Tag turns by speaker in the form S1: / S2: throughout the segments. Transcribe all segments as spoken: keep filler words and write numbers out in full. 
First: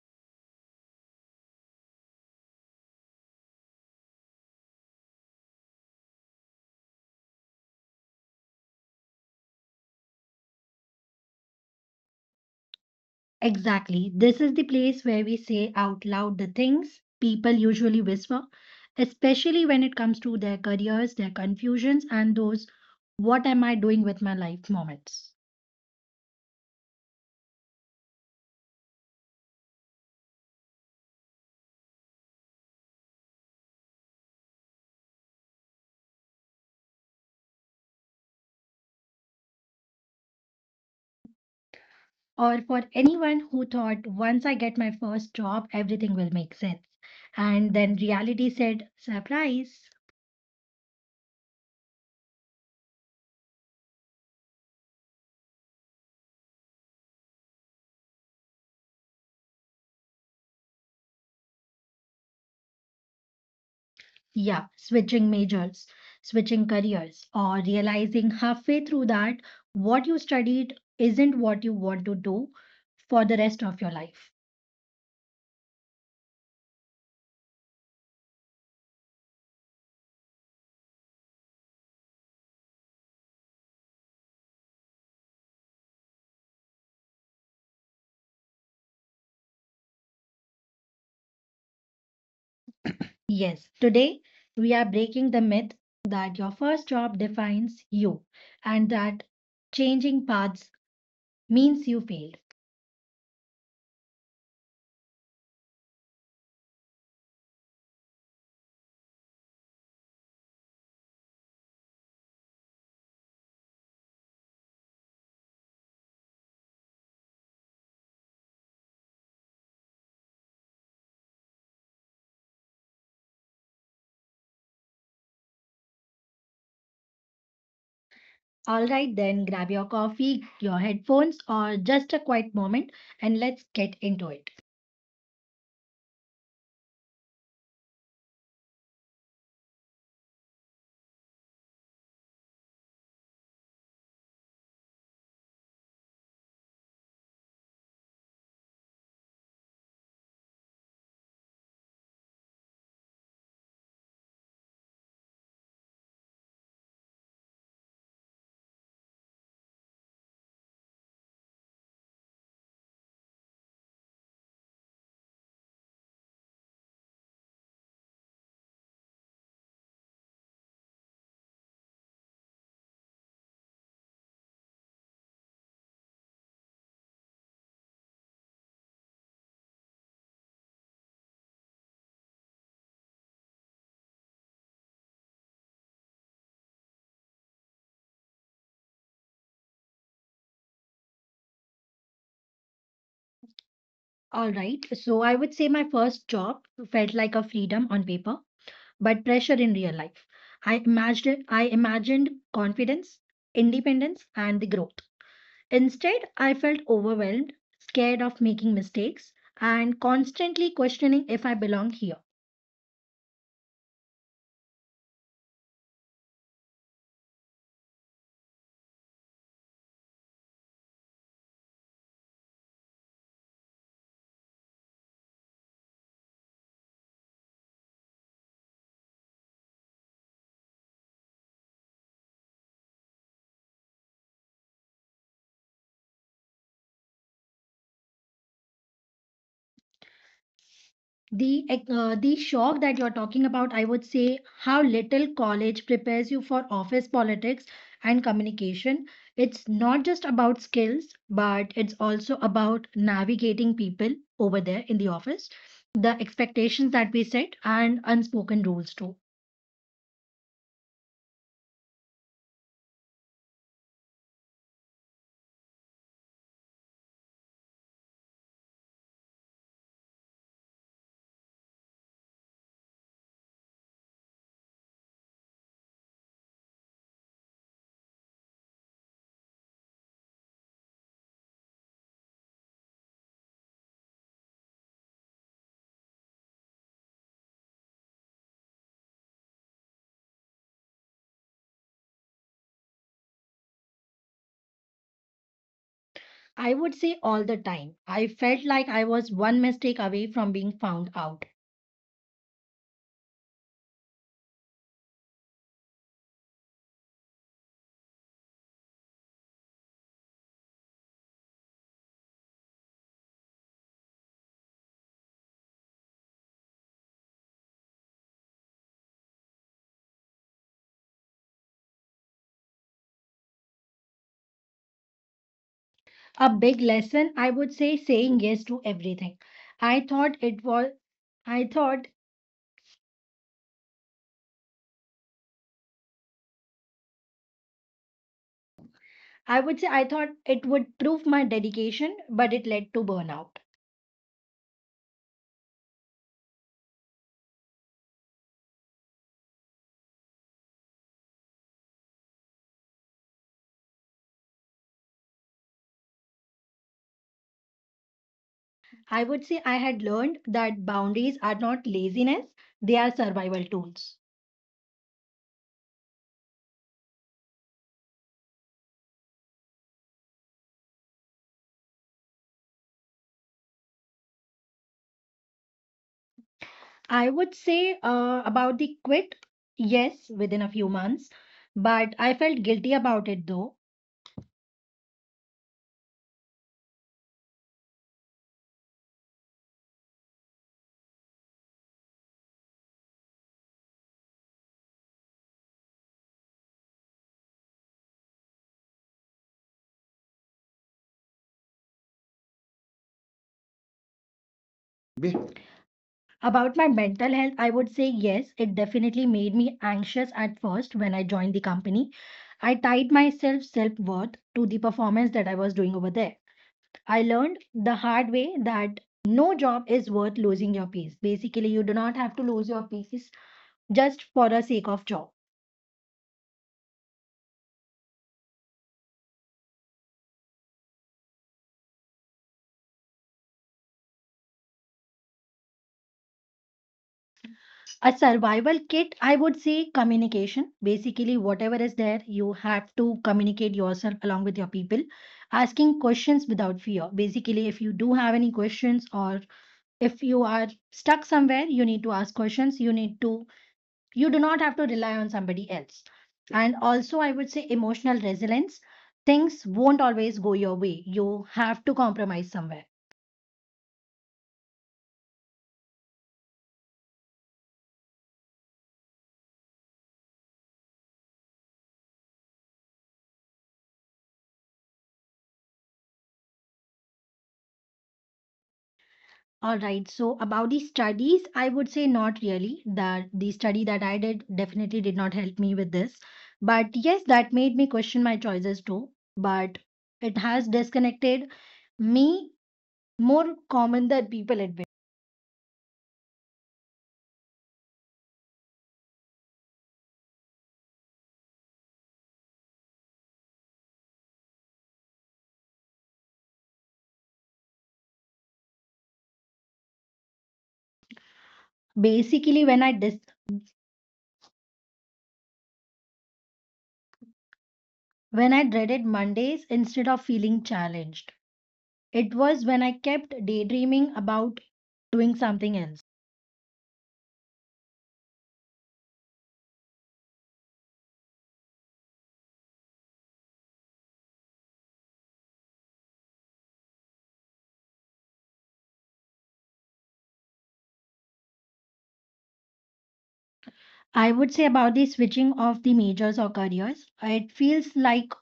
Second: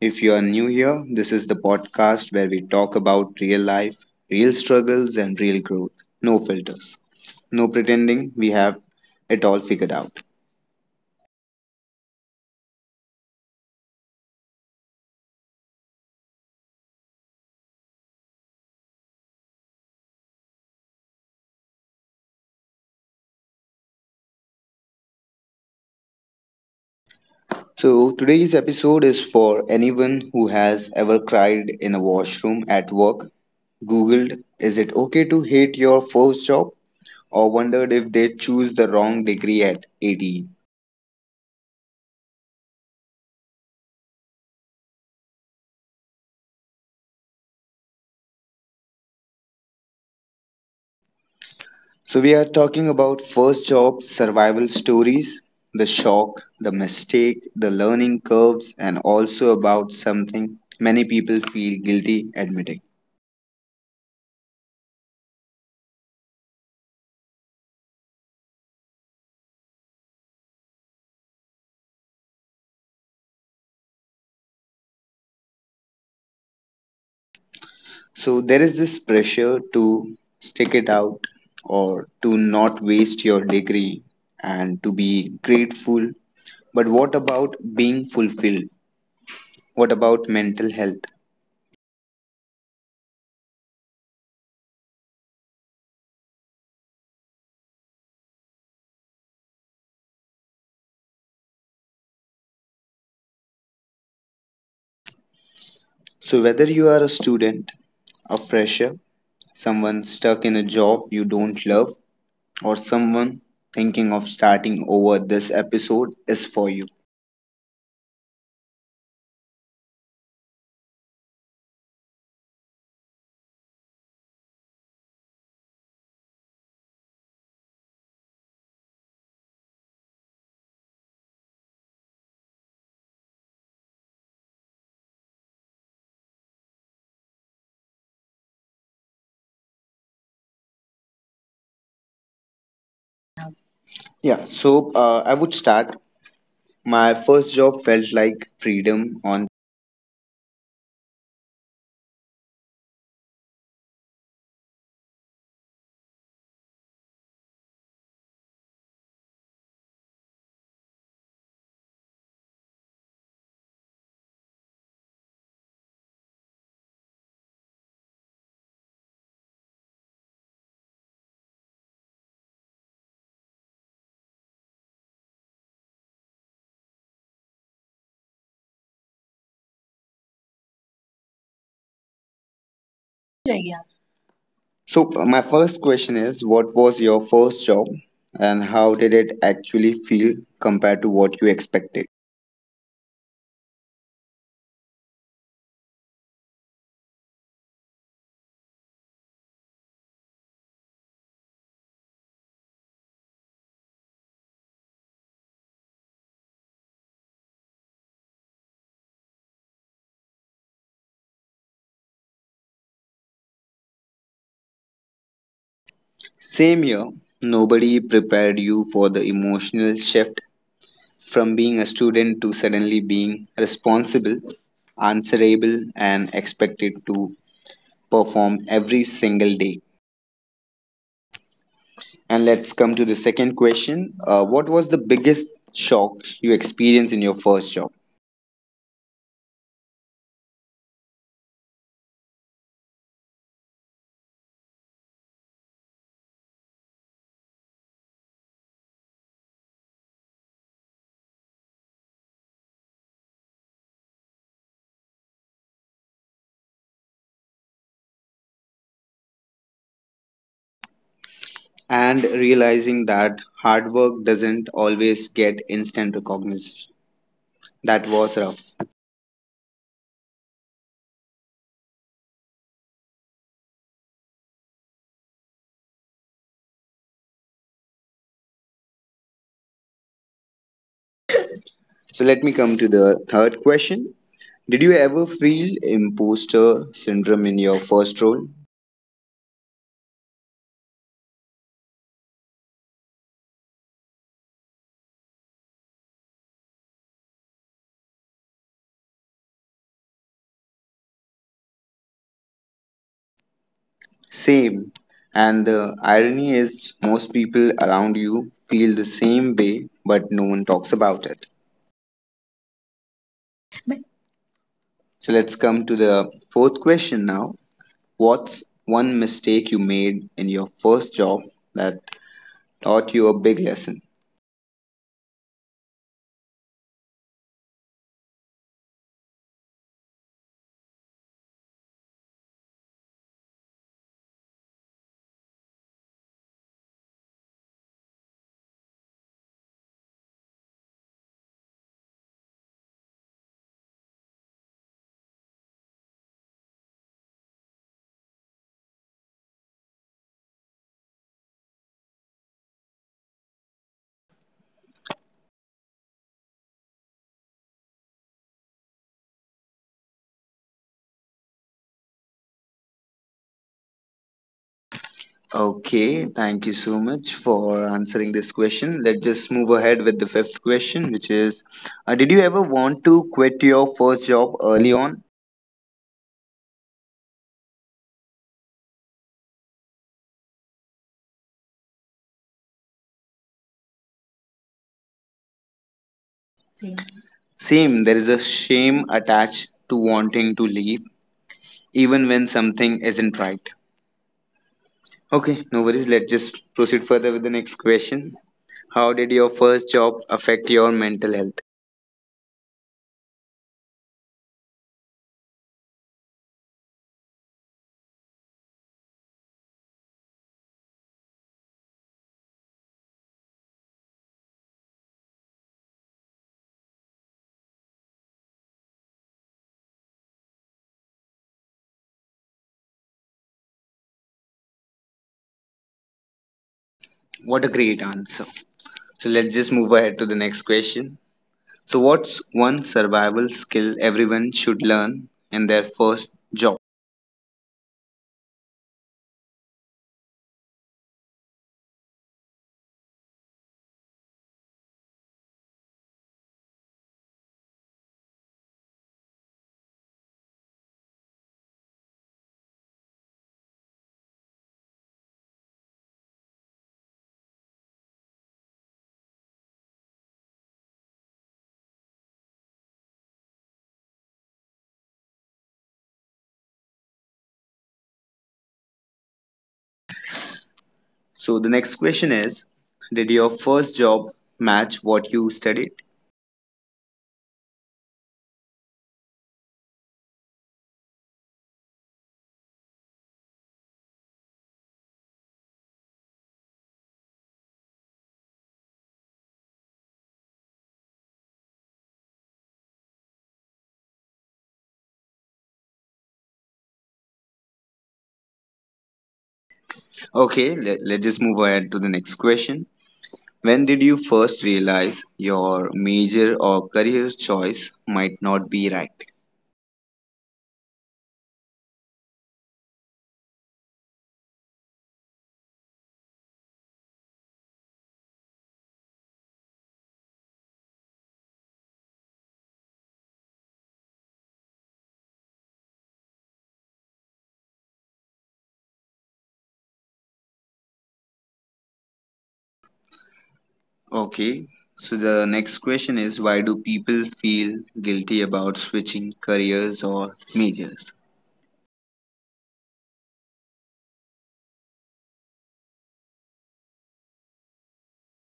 S1: If you are new here, this is the podcast where we talk about real life, real struggles, and real growth. No filters, no pretending we have it all figured out.
S2: Exactly. This is the place where we say out loud the things people usually whisper, especially when it comes to their careers, their confusions, and those what am I doing with my life moments.
S1: So, today's episode is for anyone who has ever cried in a washroom at work, Googled, is it okay to hate your first job, or wondered if they choose the wrong degree at eighteen.
S2: Or for anyone who thought once I get my first job, everything will make sense. And then reality said, surprise.
S1: So, we are talking about first job survival stories, the shock, the mistake, the learning curves, and also about something many people feel guilty admitting.
S2: Yeah, switching majors, switching careers, or realizing halfway through that what you studied isn't what you want to do for the rest of your life.
S1: So, there is this pressure to stick it out or to not waste your degree and to be grateful. But what about being fulfilled? What about mental health?
S2: Yes, today we are breaking the myth that your first job defines you and that changing paths means you failed.
S1: So, whether you are a student, a fresher, someone stuck in a job you don't love, or someone thinking of starting over, this episode is for you.
S2: All right, then grab your coffee, your headphones, or just a quiet moment and let's get into it.
S1: Yeah, so uh, I would start. My first job felt like freedom on. So uh, my first question is, what was your first job and how did it actually feel compared to what you expected?
S2: All right, so I would say my first job felt like a freedom on paper but pressure in real life. I imagined I imagined confidence, independence, and the growth. Instead, I felt overwhelmed, scared of making mistakes, and constantly questioning if I belong here.
S1: Same year, nobody prepared you for the emotional shift from being a student to suddenly being responsible, answerable, and expected to perform every single day. And let's come to the second question. Uh, what was the biggest shock you experienced in your first job?
S2: the uh, the shock that you're talking about, I would say how little college prepares you for office politics and communication. It's not just about skills, but it's also about navigating people over there in the office, the expectations that we set, and unspoken rules too.
S1: And realizing that hard work doesn't always get instant recognition. That was rough. So let me come to the third question. Did you ever feel imposter syndrome in your first role?
S2: I would say all the time I felt like I was one mistake away from being found out.
S1: Same. And the irony is, most people around you feel the same way, but no one talks about it. So let's come to the fourth question now. What's one mistake you made in your first job that taught you a big lesson?
S2: A big lesson, I would say, saying yes to everything. i thought it was I thought I would say I thought it would prove my dedication, but it led to burnout. I would say I had learned that boundaries are not laziness, they are survival tools.
S1: Okay, thank you so much for answering this question. Let's just move ahead with the fifth question, which is uh, Did you ever want to quit your first job early on?
S2: I would say uh, about the quit, yes, within a few months, but I felt guilty about it though.
S1: Same, same, there is a shame attached to wanting to leave, even when something isn't right. Okay, no worries. Let's just proceed further with the next question. How did your first job affect your mental health?
S2: Be- About my mental health, I would say yes, it definitely made me anxious at first when I joined the company. I tied myself self worth to the performance that I was doing over there. I learned the hard way that no job is worth losing your peace. Basically, you do not have to lose your peace just for the sake of job.
S1: What a great answer. So let's just move ahead to the next question. So, what's one survival skill everyone should learn in their first job?
S2: A survival kit, I would say communication. Basically, whatever is there, you have to communicate yourself along with your people, asking questions without fear. Basically, if you do have any questions or if you are stuck somewhere, you need to ask questions. You need to you do not have to rely on somebody else, and also I would say emotional resilience. Things won't always go your way, you have to compromise somewhere.
S1: So, the next question is, did your first job match what you studied?
S2: All right, so about the studies, I would say not really. That the study that I did definitely did not help me with this, but yes, that made me question my choices too. But it has disconnected me, more common than people admit.
S1: Okay, let, let's just move ahead to the next question. When did you first realize your major or career choice might not be right?
S2: Basically when i dis- when I dreaded Mondays instead of feeling challenged. It was when I kept daydreaming about doing something else.
S1: Okay, so the next question is, why do people feel guilty about switching careers or majors?
S2: I would say about the switching of the majors or careers. It feels like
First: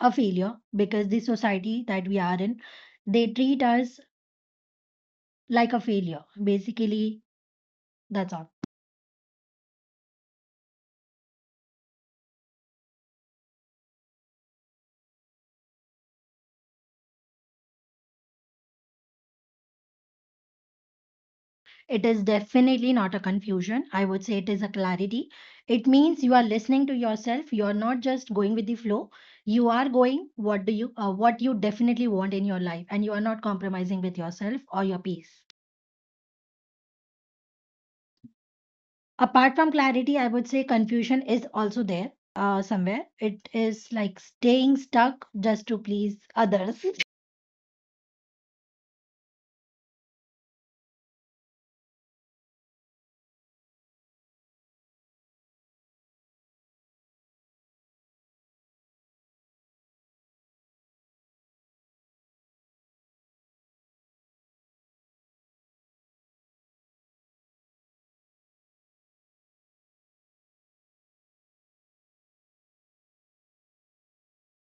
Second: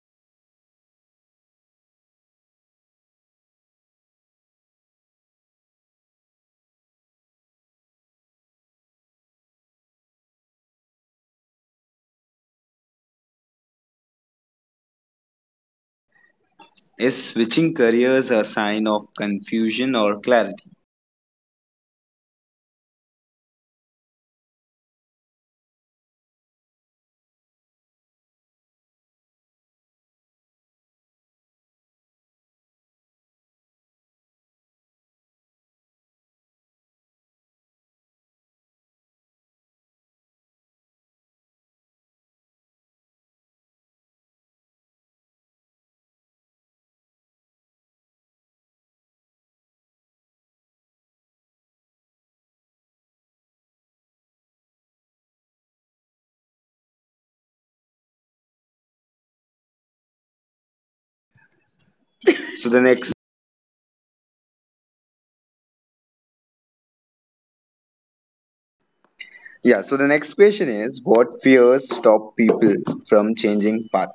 S2: a failure because the society that we are in, they treat us like a failure. Basically, that's all.
S1: Is switching careers a sign of confusion or clarity?
S2: It is definitely not a confusion. I would say it is a clarity. It means you are listening to yourself. You are not just going with the flow. You are going what do you uh, what you definitely want in your life, and you are not compromising with yourself or your peace. Apart from clarity, I would say confusion is also there uh, somewhere. It is like staying stuck just to please others,
S1: So the next yeah, so the next question is, what fears stop people from changing path?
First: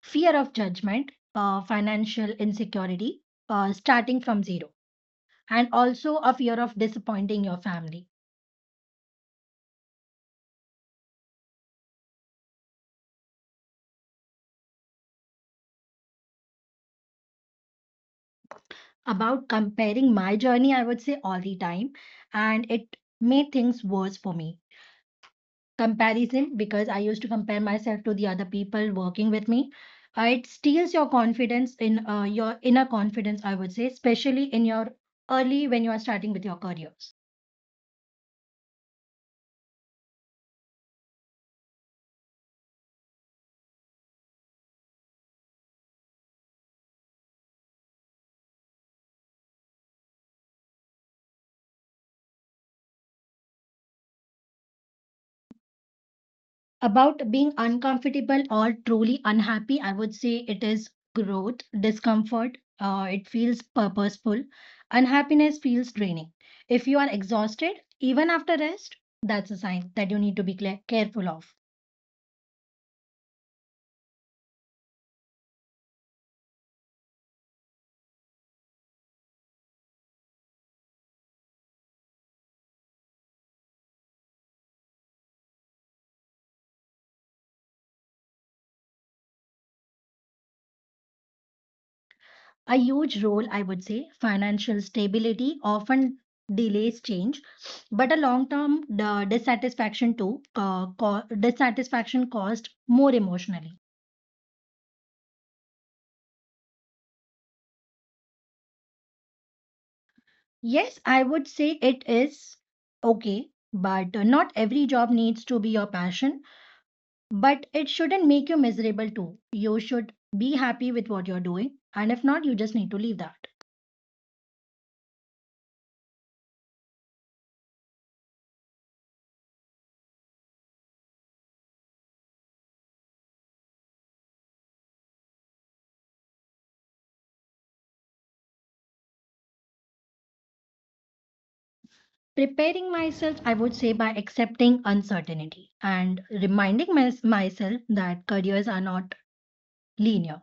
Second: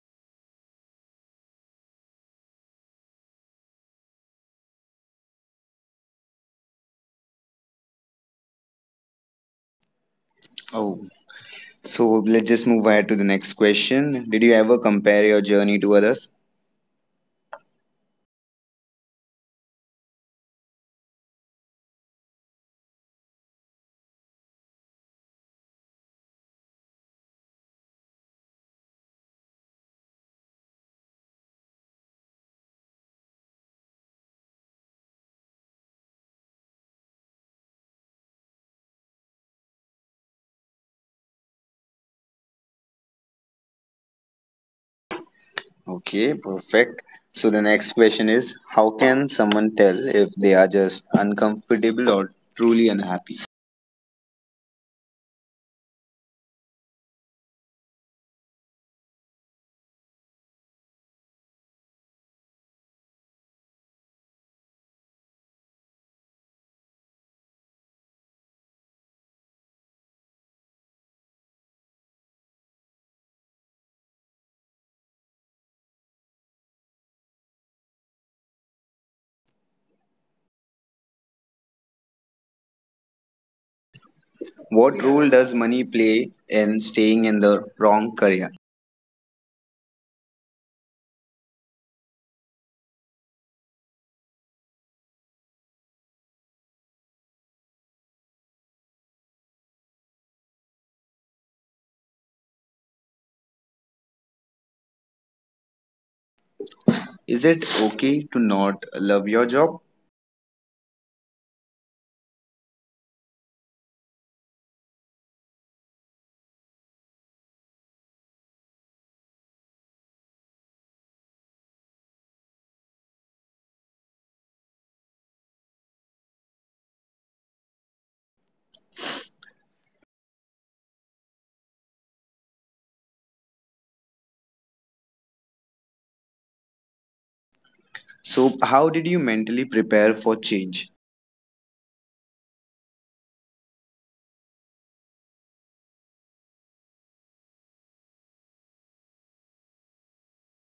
S2: fear of judgment, uh, financial insecurity, uh, starting from zero, and also a fear of disappointing your family.
S1: Oh. So let's just move ahead to the next question. Did you ever compare your journey to others?
S2: About comparing my journey, I would say all the time, and it made things worse for me. Comparison, because I used to compare myself to the other people working with me. Uh, it steals your confidence in uh, your inner confidence, I would say, especially in your early when you are starting with your careers.
S1: Okay, perfect. So the next question is, how can someone tell if they are just uncomfortable or truly unhappy?
S2: About being uncomfortable or truly unhappy, I would say it is growth, discomfort. Uh, it feels purposeful. Unhappiness feels draining. If you are exhausted, even after rest, that's a sign that you need to be clear, careful of.
S1: What role does money play in staying in the wrong career?
S2: A huge role, I would say. Financial stability often delays change, but a long term the dissatisfaction too, uh, co- dissatisfaction caused more emotionally.
S1: Is it okay to not love your job?
S2: Yes, I would say it is okay, but uh, not every job needs to be your passion, but it shouldn't make you miserable too. You should be happy with what you're doing, and if not, you just need to leave that.
S1: So, how did you mentally prepare for change?
S2: Preparing myself, I would say, by accepting uncertainty and reminding mys- myself that careers are not linear.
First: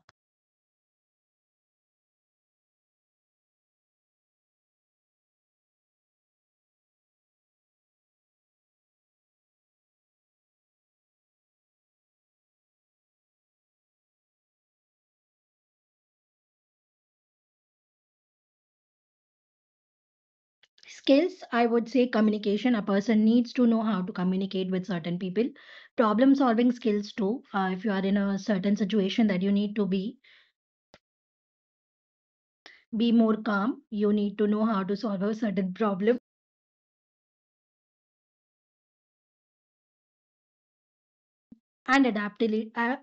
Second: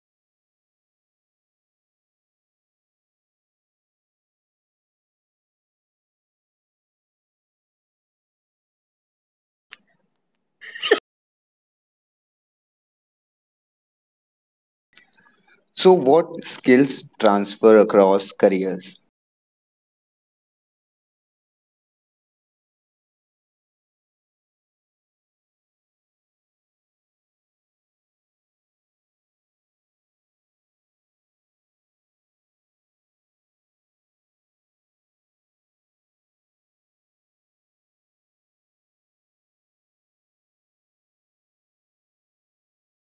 S1: So, what skills transfer across careers?
S2: Skills, I would say, communication. A person needs to know how to communicate with certain people. Problem solving skills, too. Uh, if you are in a certain situation that you need to be, be more calm. You need to know how to solve a certain problem and adaptability, uh,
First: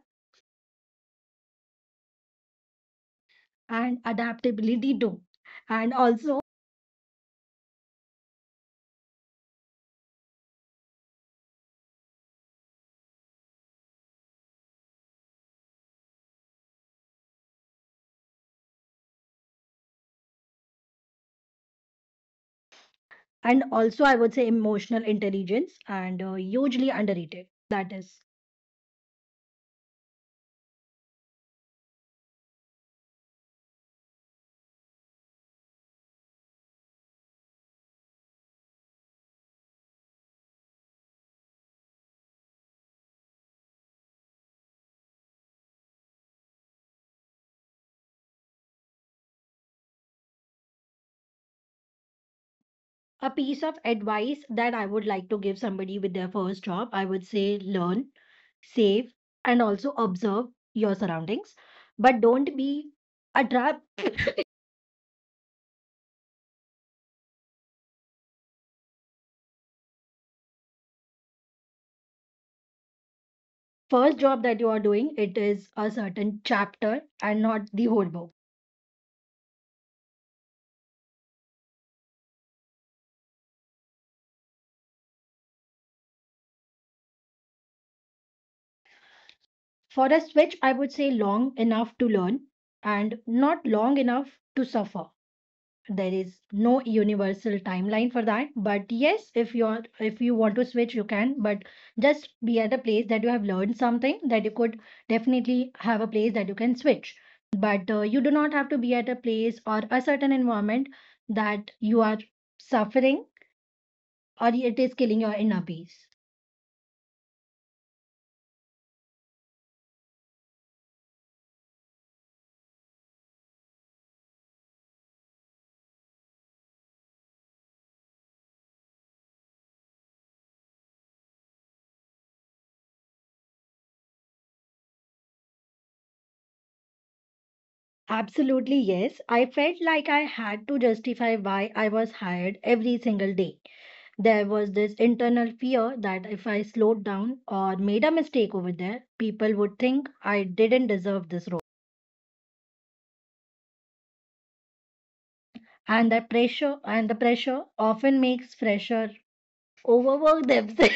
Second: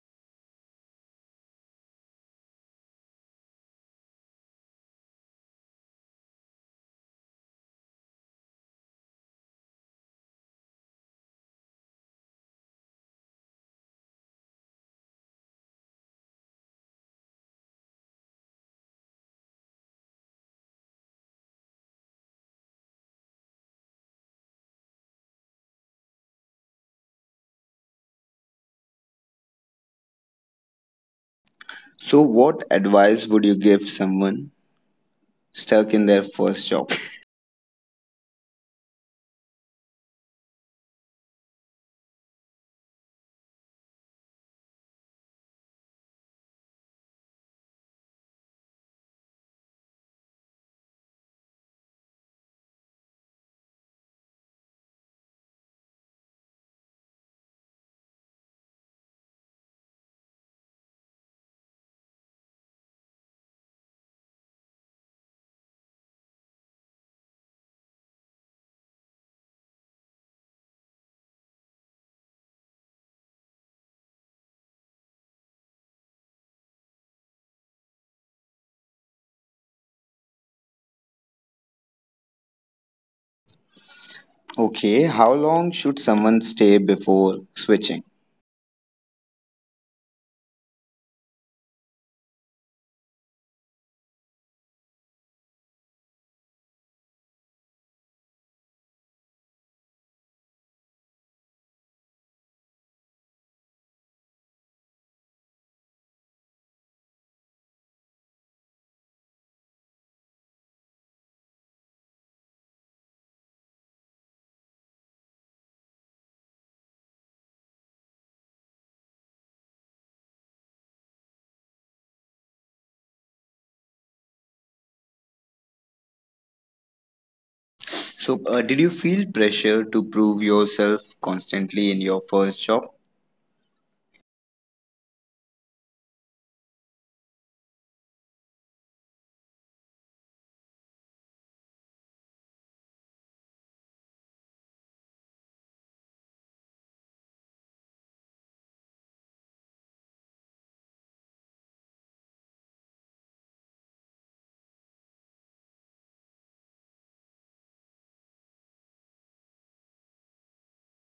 S2: and adaptability too. And also and also I would say emotional intelligence, and uh, hugely underrated that is.
S1: So, what advice would you give someone stuck in their first job?
S2: A piece of advice that I would like to give somebody with their first job, I would say, learn, save, and also observe your surroundings, but don't be a trap. First job that you are doing, it is a certain chapter and not the whole book.
S1: Okay, how long should someone stay before switching?
S2: For a switch, I would say long enough to learn and not long enough to suffer. There is no universal timeline for that, but yes, if you're if you want to switch, you can, but just be at a place that you have learned something, that you could definitely have a place that you can switch. But uh, you do not have to be at a place or a certain environment that you are suffering, or it is killing your inner peace.
S1: So, uh, did you feel pressure to prove yourself constantly in your first job?
S2: Absolutely, yes. I felt like I had to justify why I was hired every single day. There was this internal fear that if I slowed down or made a mistake over there, people would think I didn't deserve this role. And that pressure and the pressure often makes fresher overwork themselves.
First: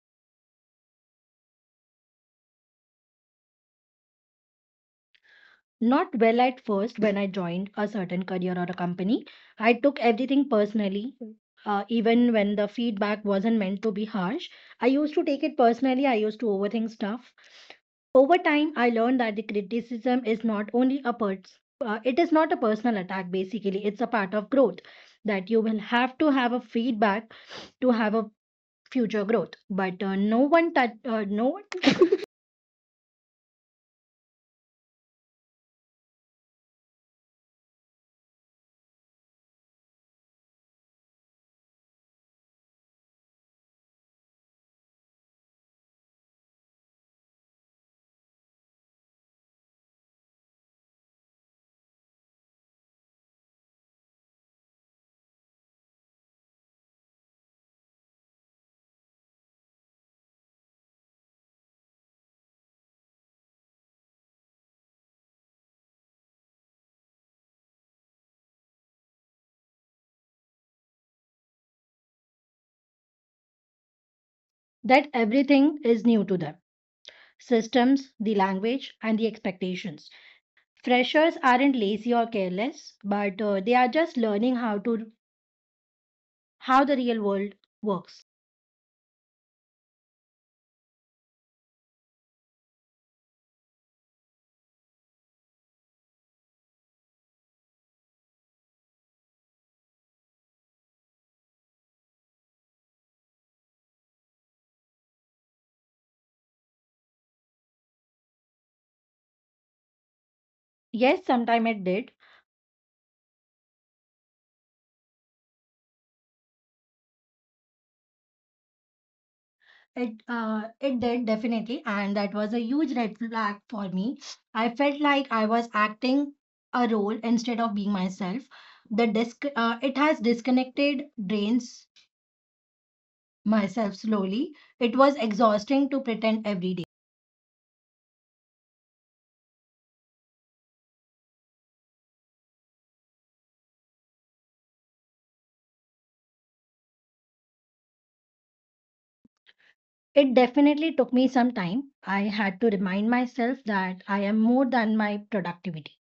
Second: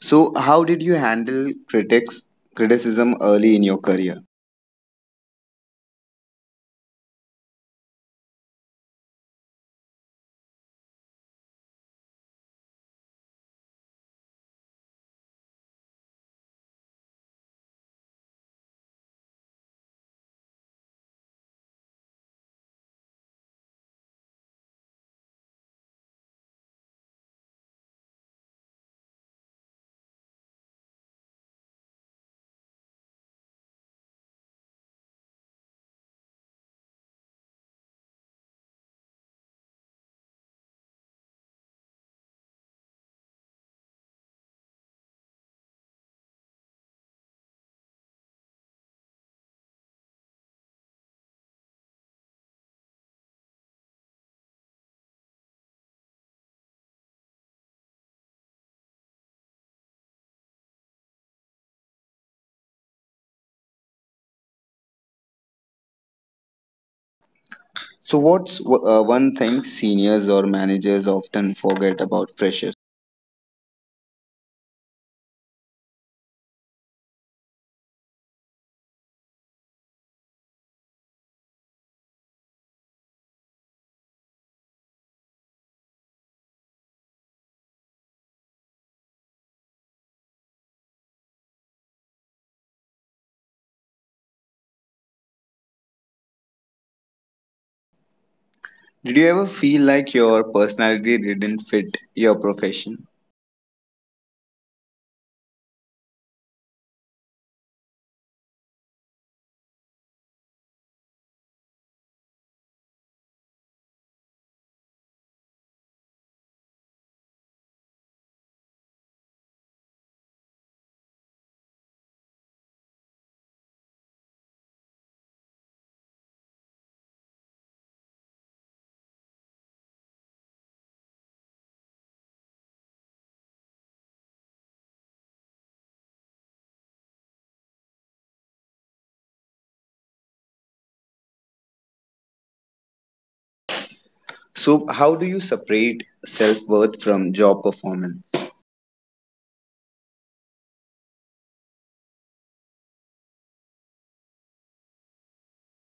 S1: So, how did you handle critics criticism early in your career?
S2: Not well at first when I joined a certain career or a company. I took everything personally. Uh, even when the feedback wasn't meant to be harsh, I used to take it personally. I used to overthink stuff. Over time, I learned that the criticism is not only a pers- uh, it is not a personal attack. Basically, it's a part of growth, that you will have to have a feedback to have a future growth. But uh, no one that uh, no one
S1: So, what's uh, one thing seniors or managers often forget about freshers?
S2: that everything is new to them, systems, the language, and the expectations. Freshers aren't lazy or careless, but uh, they are just learning how to, how the real world works.
S1: Did you ever feel like your personality didn't fit your profession?
S2: Yes, sometime it did. It uh, it did definitely, and that was a huge red flag for me. I felt like I was acting a role instead of being myself. The disc uh, It has disconnected, drains myself slowly. It was exhausting to pretend every day.
S1: So, how do you separate self worth from job performance?
S2: It definitely took me some time. I had to remind myself that I am more than my productivity.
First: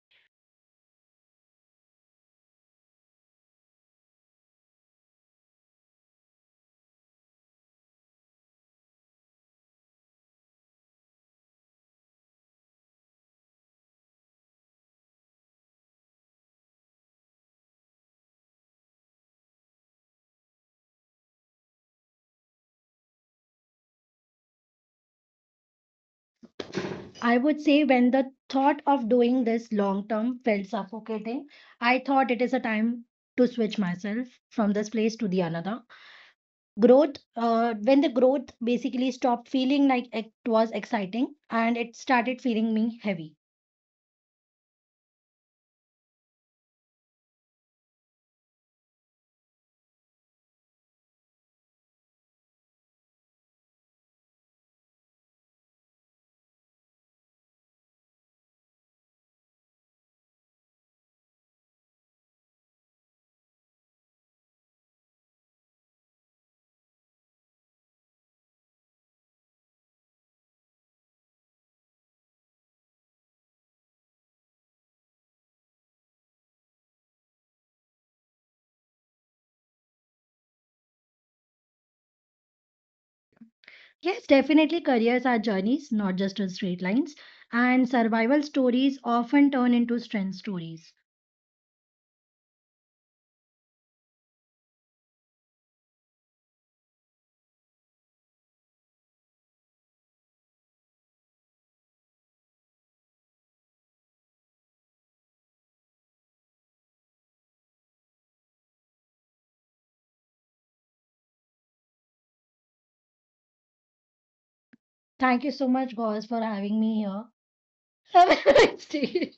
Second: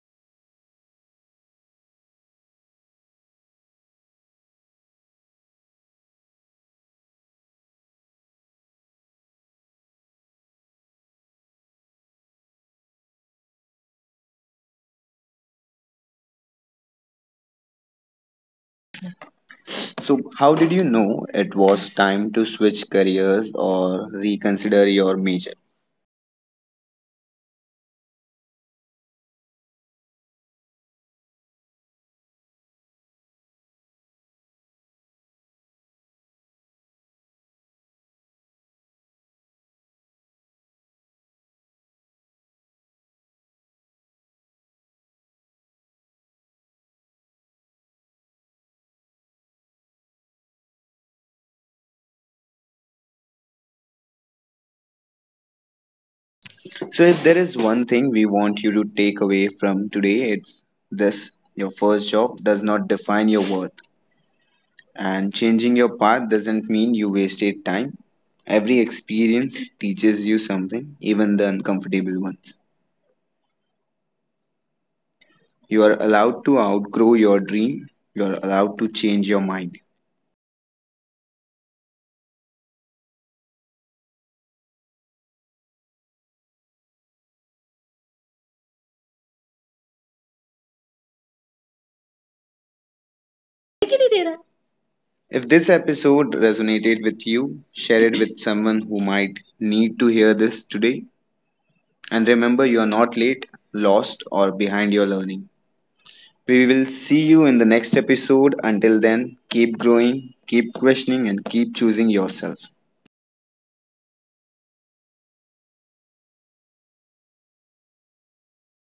S1: So, how did you know it was time to switch careers or reconsider your major?
S2: I would say when the thought of doing this long term felt suffocating, I thought it is a time to switch myself from this place to the another. Growth, uh, when the growth basically stopped feeling like it was exciting and it started feeling me heavy.
S1: So, if there is one thing we want you to take away from today, it's this: your first job does not define your worth, and changing your path doesn't mean you wasted time. Every experience teaches you something, even the uncomfortable ones. You are allowed to outgrow your dream. You are allowed to change your mind.
S2: Yes, definitely careers are journeys, not just as straight lines, and survival stories often turn into strength stories.
S1: If this episode resonated with you, share it with someone who might need to hear this today. And remember, you are not late, lost, or behind your learning. We will see you in the next episode. Until then, keep growing, keep questioning, and keep choosing yourself.
S2: Thank you so much, Gauze, for having me here. Have a nice day.